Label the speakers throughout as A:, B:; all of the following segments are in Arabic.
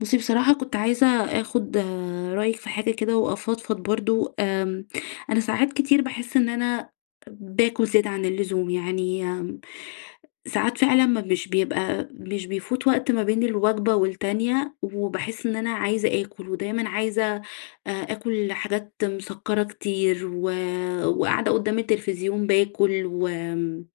A: بُصي، بصراحة كنت عايزة آخد رأيك في حاجة كده وأفضفض برضه آمم، أنا ساعات كتير باحس إن أنا باكل زيادة عن اللزوم. يعني امم، ساعات فعلًا م مش بيبقى مش بيفوت وقت ما بين الوجبة والتانية، وباحس إن أنا عايزة آكل، ودايمًا عايزة آآ آكل حاجات مسكّرة كتير، و وقاعدة قُدّام التلفزيون باكل، وآمم،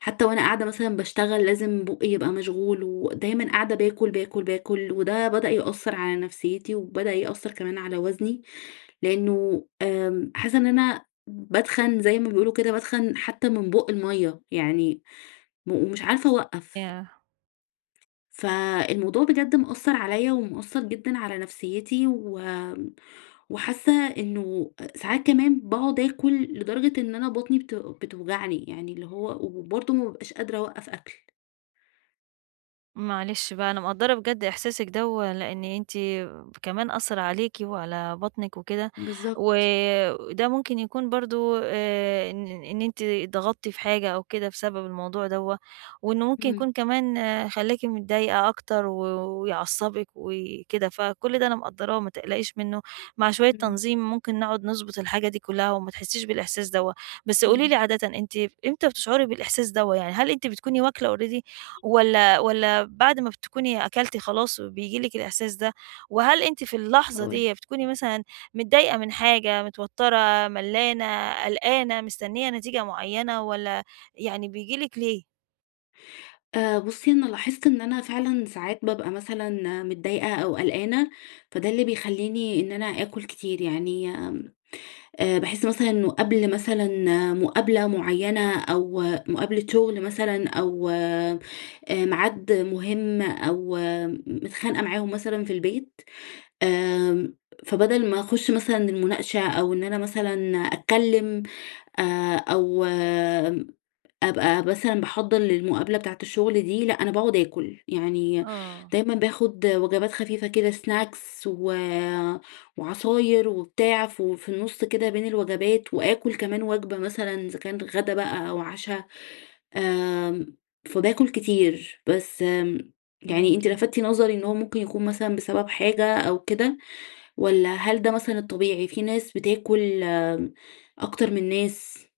A: حتى وأنا قاعدة مثلًا باشتغل لازم بوقى يبقى مشغول، ودايمًا قاعدة باكل، باكل، باكل. وده بدأ يأثر على نفسيتي، وبدأ يأثر كمان على وزني، لأنّه آمم حاسّة إن أنا باتخن زي ما بيقولوا كده باتخن حتى من بوق المَيّة يعني، مو ومش عارفة أوقف.
B: ياه!
A: فالموضوع بجد مأثرعليَّ ومأثر جدًا على نفسيتي و وحاسّة إنّه أ ساعات كمان باقعد آكل لدرجة إن أنا بطني بتو بتوجعني يعني اللي هو وبرضه ما بابقاش قادرة أوقف أكل.
B: معلش بقى، أنا مقدرة بجد إحساسكِ دَوَّة، لإن أنتِ كمان أثّر عليكِ وعلى بطنِك وكده،
A: بالضبط.
B: وده ممكن يكون برضه آآ إن إن إن أنتِ اتضغطتِ في حاجة أو كده بسبب الموضوع دَوَّة، وإنه ممكن
A: إمم.
B: يكون كمان خلّاكِ متضايقة أكتر و ويعصبك وكده. فكل ده أنا مقدراه ما تقلقيش منه. مع شوية
A: إمم.
B: تنظيم ممكن نقعد نضبط الحاجة دي كلها، وما تحسيش بالإحساس دَوَّة. بس قولي لي
A: إمم.
B: عادةً أنتِ إمتى بتشعُري بالإحساس دَوَّة؟ يعني هل أنتِ بتكوني واكلّة already والّا والّا بعد ما بتكوني أكلتِ خلاص بييجي لِك الإحساس ده؟ وهل أنتِ في اللحظة
A: هاقول
B: دية
A: لِك.
B: بتكوني مثلًا متضايقة من حاجة، متوترة، ملّانة، قلقانة، مستنية نتيجة مُعينة، والّا يعني بييجي لِك ليه؟
A: آآ بُصّي أنا لاحظت إن أنا فعلًا ساعات بابقى مثلًا متضايقة أو قلقانة، فده اللي بيخلّيني إن أنا آكل كتير يعني، آمم، آآ باحس مثلًا إنه قبل مثلًا مقابلة مُعيّنة أو مقابلة شغل مثلًا أو آآ ميعاد مهم أو م متخانقة معاهم مثلًا في البيت، آآ فبدل ما أخش مثلًا المناقشة أو إن أنا مثلًا أتكلم آآ أو أبقى مثلًا باحضّر للمقابلة بتاعة الشغل دي، لأ، أنا باقعد آكل. يعني
B: آه.
A: دايمًا باخد وجبات خفيفة كده سناكس و وعصاير وبتاع ف في النص كده بين الوجبات، وآكل كمان وجبة مثلًا إذا كان غدا بقى أو عشا. آمم، فباكل كتير، بس آمم، يعني أنتِ
B: فاهماكِ، آه.
A: لفتِ نظري إن هو ممكن يكون مثلًا بسبب حاجة أو كده والّا هل ده مثلًا الطبيعي في ناس بتاكل أكتر من ناس؟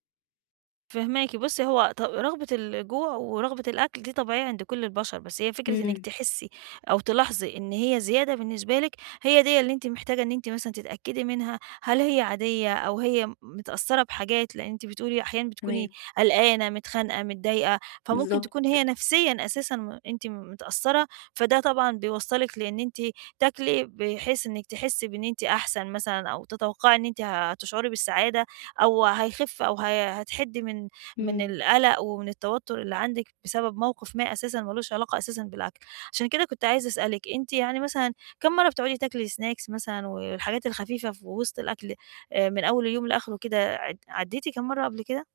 B: فاهماكِ، بُصّي هو ط رغبة الجوع ورغبة الأكل دي طبيعية عند كل البشر بس هي فكرة إنك
A: إمم.
B: تحسي أو تلاحظي إن هي زيادة بالنسبة لِك، هي دِيَّة اللي أنتِ محتاجة إن أنتِ مثلًا تتأكدي منها، هل هي عادية أو هي متأثرة بحاجات لأن أنتِ بتقولي أحيانًا بتكوني
A: تمام.
B: قلقانة، متخانقة، متضايقة، فممكن تكون هي
A: بالضبط.
B: نفسيًا أساسًا م أنتِ متأثرة، فده طبعًا بيوصّلِك لإن أنتِ تاكلي بحيث إنك تحسي بإن أنتِ أحسن مثلًا أو تتوقعي إن أنتِ هتشعري بالسعادة أو هيخف أو ه هتحِدّي من من
A: إمم.
B: القلق ومن التوتر اللي عندِك بسبب موقف ما أساسًا ما لوش علاقة أساسًا بالأكل. عشان كده كنت عايزة أسألِك، أنتِ يعني مثلًا كام مرّة بتقعدي تاكلي سناكس مثلًا والحاجات الخفيفة في وسط الأكل، آآ من أول اليوم لآخره كده ع عدّيتِ كام مرّة قبل كده؟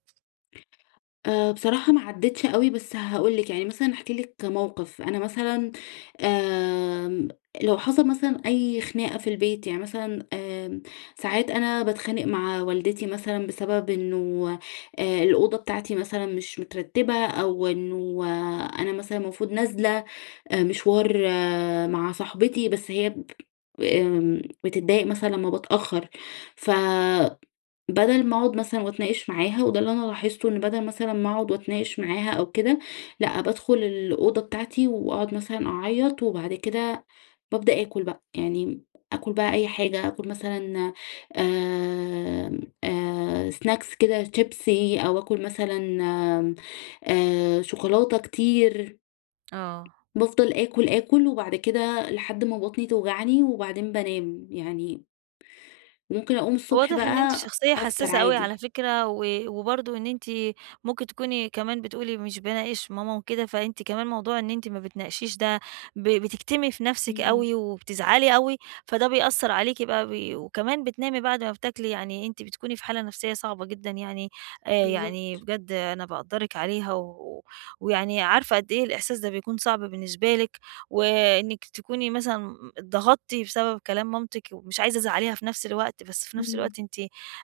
A: آآ، بصراحة ما عديتش أوي، بس هاقول لِك يعني مثلًا هاحكي لِك موقف: أنا مثلًا آمم، لو حصل مثلًا أي خناقة في البيت، يعني مثلًا آمم، ساعات أنا باتخانق مع والدتي مثلًا بسبب إنه آآ الأوضة بتاعتي مثلًا مش مترتبة، أو إنه أنا مثلًا المفروض نازلة آآ مشوار مع صاحبتي، بس هي ب آمم، بتتضايق مثلًا لمّا بتأخر، فبدل ما أقعد مثلًا وأتناقش معاها، وده اللي أنا لاحظته، إن بدل مثلًا ما أقعد وأتناقش معاها أو كده، لأ، بادخل الأوضة بتاعتي وأقعد مثلًا أعيط، وبعد كده بابدأ آكل بقى، يعني آكل بقى أي حاجة، آكل مثلًا آمم، آآ، snacks كده شيبسي، أو آكل مثلًا آآ، شوكولاتة كتير،
B: آه.
A: بافضل آكل، آكل، وبعد كده لحد ما بطني توجعني، وبعدين بانام يعني ممكن أقوم الصبح
B: واضح إن أنتِ
A: بقى
B: شخصية
A: أفطر
B: حساسة أوي على
A: عادي.
B: فكرة، و وبرضو إن أنتِ ممكن تكوني كمان بتقولي مش باناقش ماما وكده، فأنتِ كمان موضوع إن أنتِ ما بتناقشيش ده ب بتكتمي في نَفسِك
A: امم.
B: أوي وبتزعلي أوي، فده بيأثر عليكِ بقى ب وكمان بتنامي بعد ما بتاكلي، يعني أنتِ بتكوني في حالة نفسية صعبة جدًا يعني، آآ يعني
A: بالضبط.
B: بجد أنا باقدرِك عليها و ويعني عارفة قدّ إيه الإحساس ده بيكون صعب بالنسبة لِك، وإنِك تكوني مثلًا اتضغطتِ بسبب كلام مامتِك ومش عايزة تزعليها في نفس الوقت، بس في نفس
A: إمم.
B: الوقت أنتِ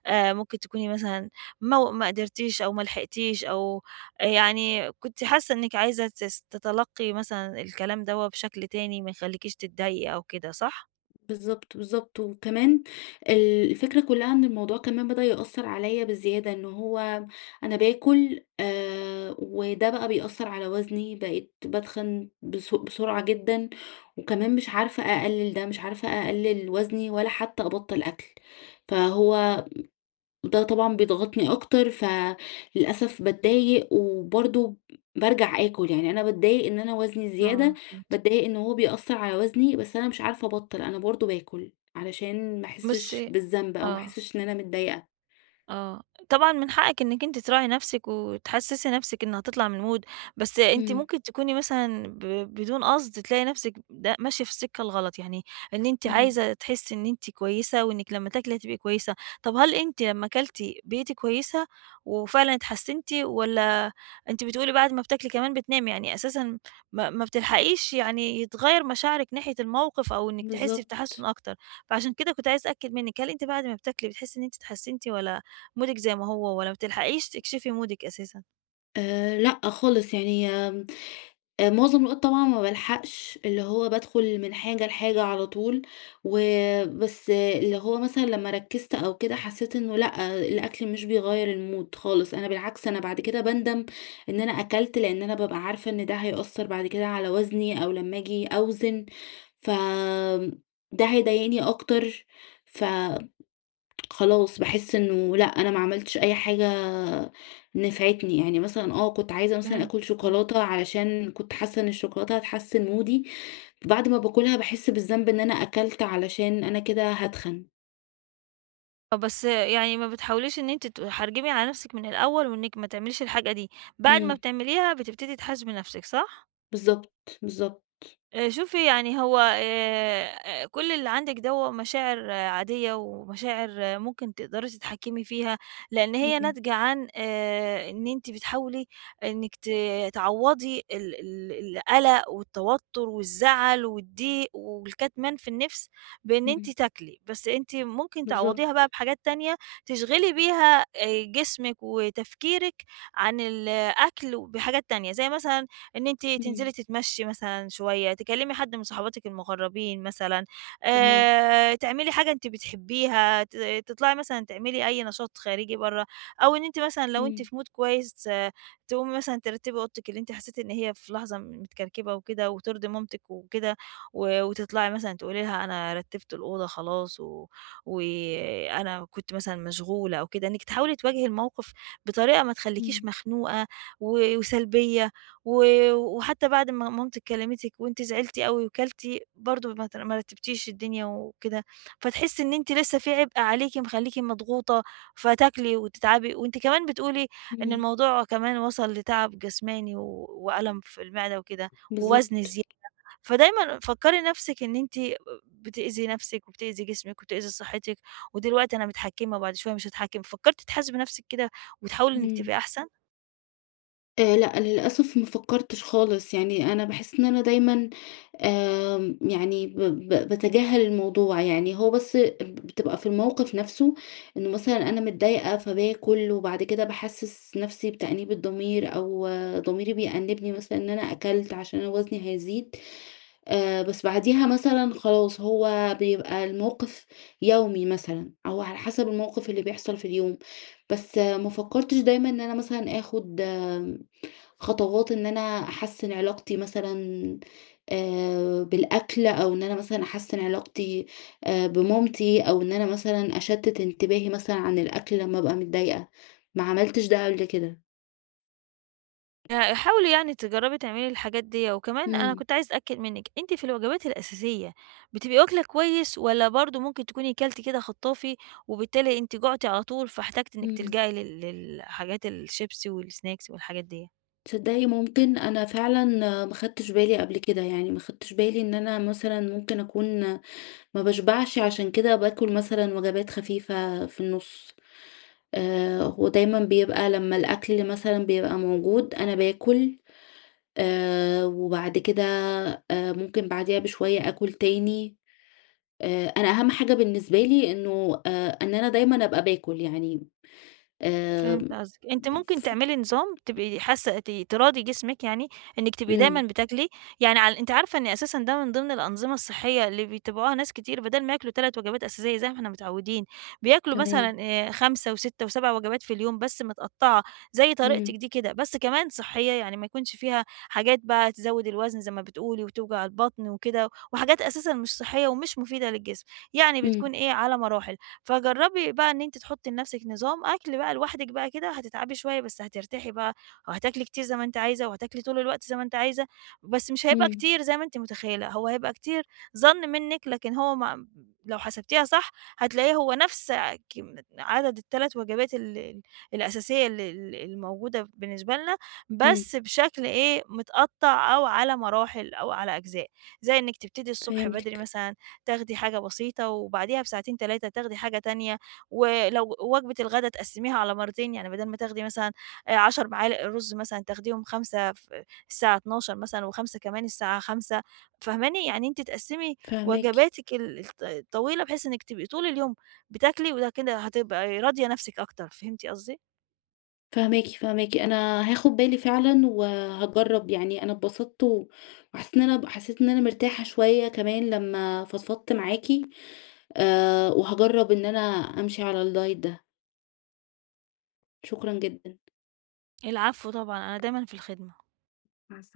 B: آآ، ممكن تكوني مثلًا مو ما قدرتيش أو ما لحقتيش أو يعني كنتِ حاسة إنِك عايزة تس تتلقي مثلًا الكلام دوّة بشكل تاني ما يخليكيش تتضايقي أو كده، صح؟
A: بالضبط، بالضبط، وكمان ال الفكرة كلّها إن الموضوع كمان بدأ يأثر عليَّ بزيادة، إنه هو أنا باكل آآ، وده بقى بيأثر على وزني، بقيت باتخن بس بسرعة جدًا، وكمان مش عارفة أقلل ده، مش عارفة أقلل وزني ولا حتى أبطّل أكل. فهو ده طبعًا بيضغطني أكتر فللأسف باتضايق وبرضو بارجع آكل يعني، أنا باتضايق إن أنا وزني
B: آه،
A: زيادة،
B: فهمتِك.
A: باتضايق إن هو بيأثر على وزني، بس أنا مش عارفة أبطّل، أنا برضو باكل علشان ما أحسش
B: بُصي
A: بالذنب أو ما
B: آه.
A: أحسش إن أنا متضايقة.
B: آه، طبعًا من حقِّك إنك أنتِ تراعي نفسِك وتحسسي نفسِك إنها تطلع من المود، بس أنتِ
A: امم.
B: ممكن تكوني مثلًا ب بدون قصد تلاقي نفسِك ده ماشية في السكة الغلط، يعني إن أنتِ
A: اهم.
B: عايزة تحسي إن أنتِ كويسة، وإنِك لمّا تاكلي هتبقى كويسة، طب هل أنتِ لمّا كلتِ بقيتِ كويسة وفعلًا اتحسنتِ، والّا أنتِ بتقولي بعد ما بتاكلي كمان بتنامي، يعني أساسًا ما ما بتلحقيش يعني يتغير مشاعرِك ناحية الموقف، أو إنك تحسي بتحسّن
A: بالضبط.
B: أكتر، فعشان كده كنت عايزة أتأكد منِك، هل أنتِ بعد ما بتاكلي بتحسي إن أنتِ اتحسنتِ، والّا مودِك زي ما هو، والّا ما بتلحقيش تكشفي مودِك أساسًا؟
A: آآ لأ خالص، يعني آمم، آآ مُعظم الوقت طبعًا ما بالحقش، اللي هو بادخُل من حاجة لحاجة على طول و بس اللي هو مثلًا لمّا ركزت أو كده حسيت إنه لأ الأكل مش بيغيّر الmood خالص، أنا بالعكس أنا بعد كده باندم إن أنا أكلت، لأن أنا بابقى عارفة إن ده هيأثر بعد كده على وزني أو لمّا آجي أوزن، ف ده هيضايقني أكتر ف خلاص، باحس إنه لأ أنا ما عملتش أي حاجة نفعتني، يعني مثلًا آه كنت عايزة مثلًا
B: فهمتِك،
A: آكُل
B: آه.
A: شوكولاتة علشان كنت حاسة إن الشوكولاتة هتحسِّن مودي بعد ما باكلها باحس بالذنب إن أنا أكلت علشان أنا كده هاتخن.
B: آه، بس يعني ما بتحاوليش إن أنتِ تحرجِمي على نفسِك من الأول وإنِّك ما تعمليش الحاجة دي، بعد ما
A: إمم.
B: بتعمليها بتبتدي تحاسبي نفسِك، صح؟
A: بالضبط، بالضبط.
B: آآ شوفي يعني هو آآ كل اللي عندِك دَوَّة مشاعر عادية، ومشاعر ممكن تقدري تتحكمي فيها، لأن هي
A: إمم.
B: ناتجة عن آآ إن أنتِ بتحاولي إنِّك ت تعوّضي ال ال القلق والتوتر والزعل والضيق والكتمان في النفس بإن أنتِ
A: إمم.
B: تاكلي، بس أنتِ ممكن تعوّضيها
A: بالضبط.
B: بقى بحاجات تانية، تشغِلي بيها آآ جسمِك وتفكيرِك عن ال أكل بحاجات تانية، زي مثلًا إن أنتِ
A: إمم.
B: تنزلي تتمشي مثلًا شوية، تكلمي حد من صاحباتِك المقربين مثلًا،
A: تمام.
B: آآ تعملي حاجة أنتِ بتحبيها، ت تطلعي مثلًا تعملي أي نشاط خارجي برّه، أو إن أنتِ مثلًا لو أنتِ
A: امم.
B: في mood كويس تقومي مثلًا ترتبي أوضتِك اللي أنتِ حسيتِ إن هي في لحظة متكركبة وكده وترضي مامتِك وكده و وتطلعي مثلًا تقولي لها أنا رتبت الأوضة خلاص و وأنا كنت مثلًا مشغولة أو كده، إنك تحاولي تواجهي الموقف بطريقة ما تخليكيش
A: امم.
B: مخنوقة و وسلبية و وحتى بعد ما مامتِك كلمتِك وأنتِ زعلتِ أوي وكلتِ، برضه ما ت ما رتبتيش الدنيا وكده، فتحسي إن أنتِ لسه فيه عبئ عليكِ مخلّيكِ مضغوطة فتاكلي وتتعبي وأنتِ كمان بتقولي إن
A: امم.
B: الموضوع كمان وصل لتعب جسماني و وألم في المعدة وكده ووزن
A: بالضبط.
B: زيادة. فدايمًا فكّري نفسِك إن أنتِ ب بتأذي نفسِك، وبتأذي جسمِك وبتأذي صحتِك، ودلوقتي أنا متحكِمة وبعد شوية مش هاتحكِم. فكَّرتِ تحاسبي نفسِك كده وتحاولي إنِّك
A: إمم.
B: تبقي أحسن؟
A: آآ لأ للأسف ما فكرتش خالص، يعني أنا باحس إن أنا دايمًا آآ يعني ب ب باتجاهل الموضوع، يعني هو بس بتبقى في الموقف نفسه إنه مثلًا أنا متضايقة فباكل وبعد كده باحسس نفسي بتأنيب الضمير، أو ضميري بيأنبني مثلًا إن أنا أكلت عشان أنا وزني هيزيد، آآ بس بعديها مثلًا خلاص هو بيبقى الموقف يومي مثلًا، أو على حسب الموقف اللي بيحصل في اليوم، بس ما فكرتش دايمًا إن أنا مثلًا آخد خطوات إن أنا أحسّن علاقتي مثلًا آآ بالأكل، أو إن أنا مثلًا أحسّن علاقتي آآ بمامتي، أو إن أنا مثلًا أشتت انتباهي مثلًا عن الأكل لما أبقى متضايقة، ما عملتش ده قبل كده.
B: آآ حاولي يعني تجربي تعملي الحاجات ديّة، وكمان أنا
A: امم.
B: كنت عايزة أتأكد منِك، أنتِ في الوجبات الأساسية بتبقي واكلة كويس، والّا برضه ممكن تكوني كلتِ كده خطّافي، وبالتالي أنتِ جُعتِ على طول فاحتاجتِ إنك
A: امم.
B: تلجأي لل لل حاجات الشيبسي، والسناكس والحاجات ديّ؟
A: تصدقي ممكن، أنا فعلًا ما خدتش بالي قبل كده، يعني ما خدتش بالي إن أنا مثلًا ممكن أكون ما باشبعش، عشان كده باكل مثلًا وجبات خفيفة في النص. آآ، ودايمًا بيبقى لمَّا الأكل مثلًا بيبقى موجود، أنا باكل، آآ، وبعد كده آآ، ممكن بعديها بشوية أكل تاني. آآ، أنا أهم حاجة بالنسبة لي إنه آآ إن أنا دايمًا أبقى باكل يعني، آآ
B: فهمت قصدِك. أنتِ ممكن تعملي نظام تبقي حاسة ت تراضي جسمِك، يعني إنك تبقي دايمًا
A: امم.
B: بتاكلي يعني. ع أنتِ عارفة إن أساسًا ده من ضمن الأنظمة الصحية اللي بيتبعوها ناس كتير، بدل ما ياكلوا 3 وجبات أساسية زي ما إحنا متعودين، بياكلوا
A: تمام.
B: مثلًا آآ، 5 و6 و7 وجبات في اليوم، بس مِتقطَّعة، زي طريقتِك
A: امم.
B: دي كده، بس كمان صحية يعني، ما يكونش فيها حاجات بقى تزود الوزن زي ما بتقولي وتوجع البطن وكده، وحاجات أساسًا مش صحية ومش مفيدة للجسم. يعني
A: امم.
B: بتكون إيه، على مراحل. فجربي بقى إن أنتِ تحطي لنفسك نظام أكل بقى لوحدك بقى كده هتتعبي شوية، بس هترتاحي بقى، وهتاكلي كتير زي ما أنتِ عايزة وهتاكلي طول الوقت زي ما أنتِ عايزة، بس مش هيبقى
A: امم.
B: كتير زي ما أنتِ متخيلة، هو هيبقى كتير ظن منك، لكن هو مم لو حسبتيها صح هتلاقيه هو نفس، آآ كمي عدد ال3 وجبات ال ال الأساسية ال ال الموجودة بالنسبة لنا،
A: امم.
B: بس بشكل إيه، مِتقطَّع أو على مراحل أو على أجزاء، زي إنك تبتدي الصبح بدري
A: فهمتِك.
B: مثلًا تاخدي حاجة بسيطة، وبعديها بساعتين، 3 تاخدي حاجة تانية، و لو وجبة الغداء تقسميها على مرتين، يعني بدل ما تاخدي مثلًا، آآ، 10 معالق رز مثلًا، تاخديهم 5 ف الساعة 12:00 مثلًا، و5 كمان الساعة 17:00 فاهماني؟ يعني أنتِ تقسمي
A: فاهماكِ.
B: وجباتك ال الط الطويلة بحيث إنِك تبقي طول اليوم بتاكلي، وده كده هتبقي راضية نفسك أكتر، فهمتِ قصدي؟
A: فاهماكِ، فاهماكِ. أنا هاخد بالي فعلًا، وهاجرب يعني. أنا انبسطت و وحسيت إن أنا حسيت إن أنا مرتاحة شوية كمان لمَّا فضفضت معاكِ. آآ، وهاجرب إن أنا أمشي على الدايت ده. شكرًَا جدًا.
B: العفو طبعًا، أنا دايمًا في الخدمة.
A: مع السلامة.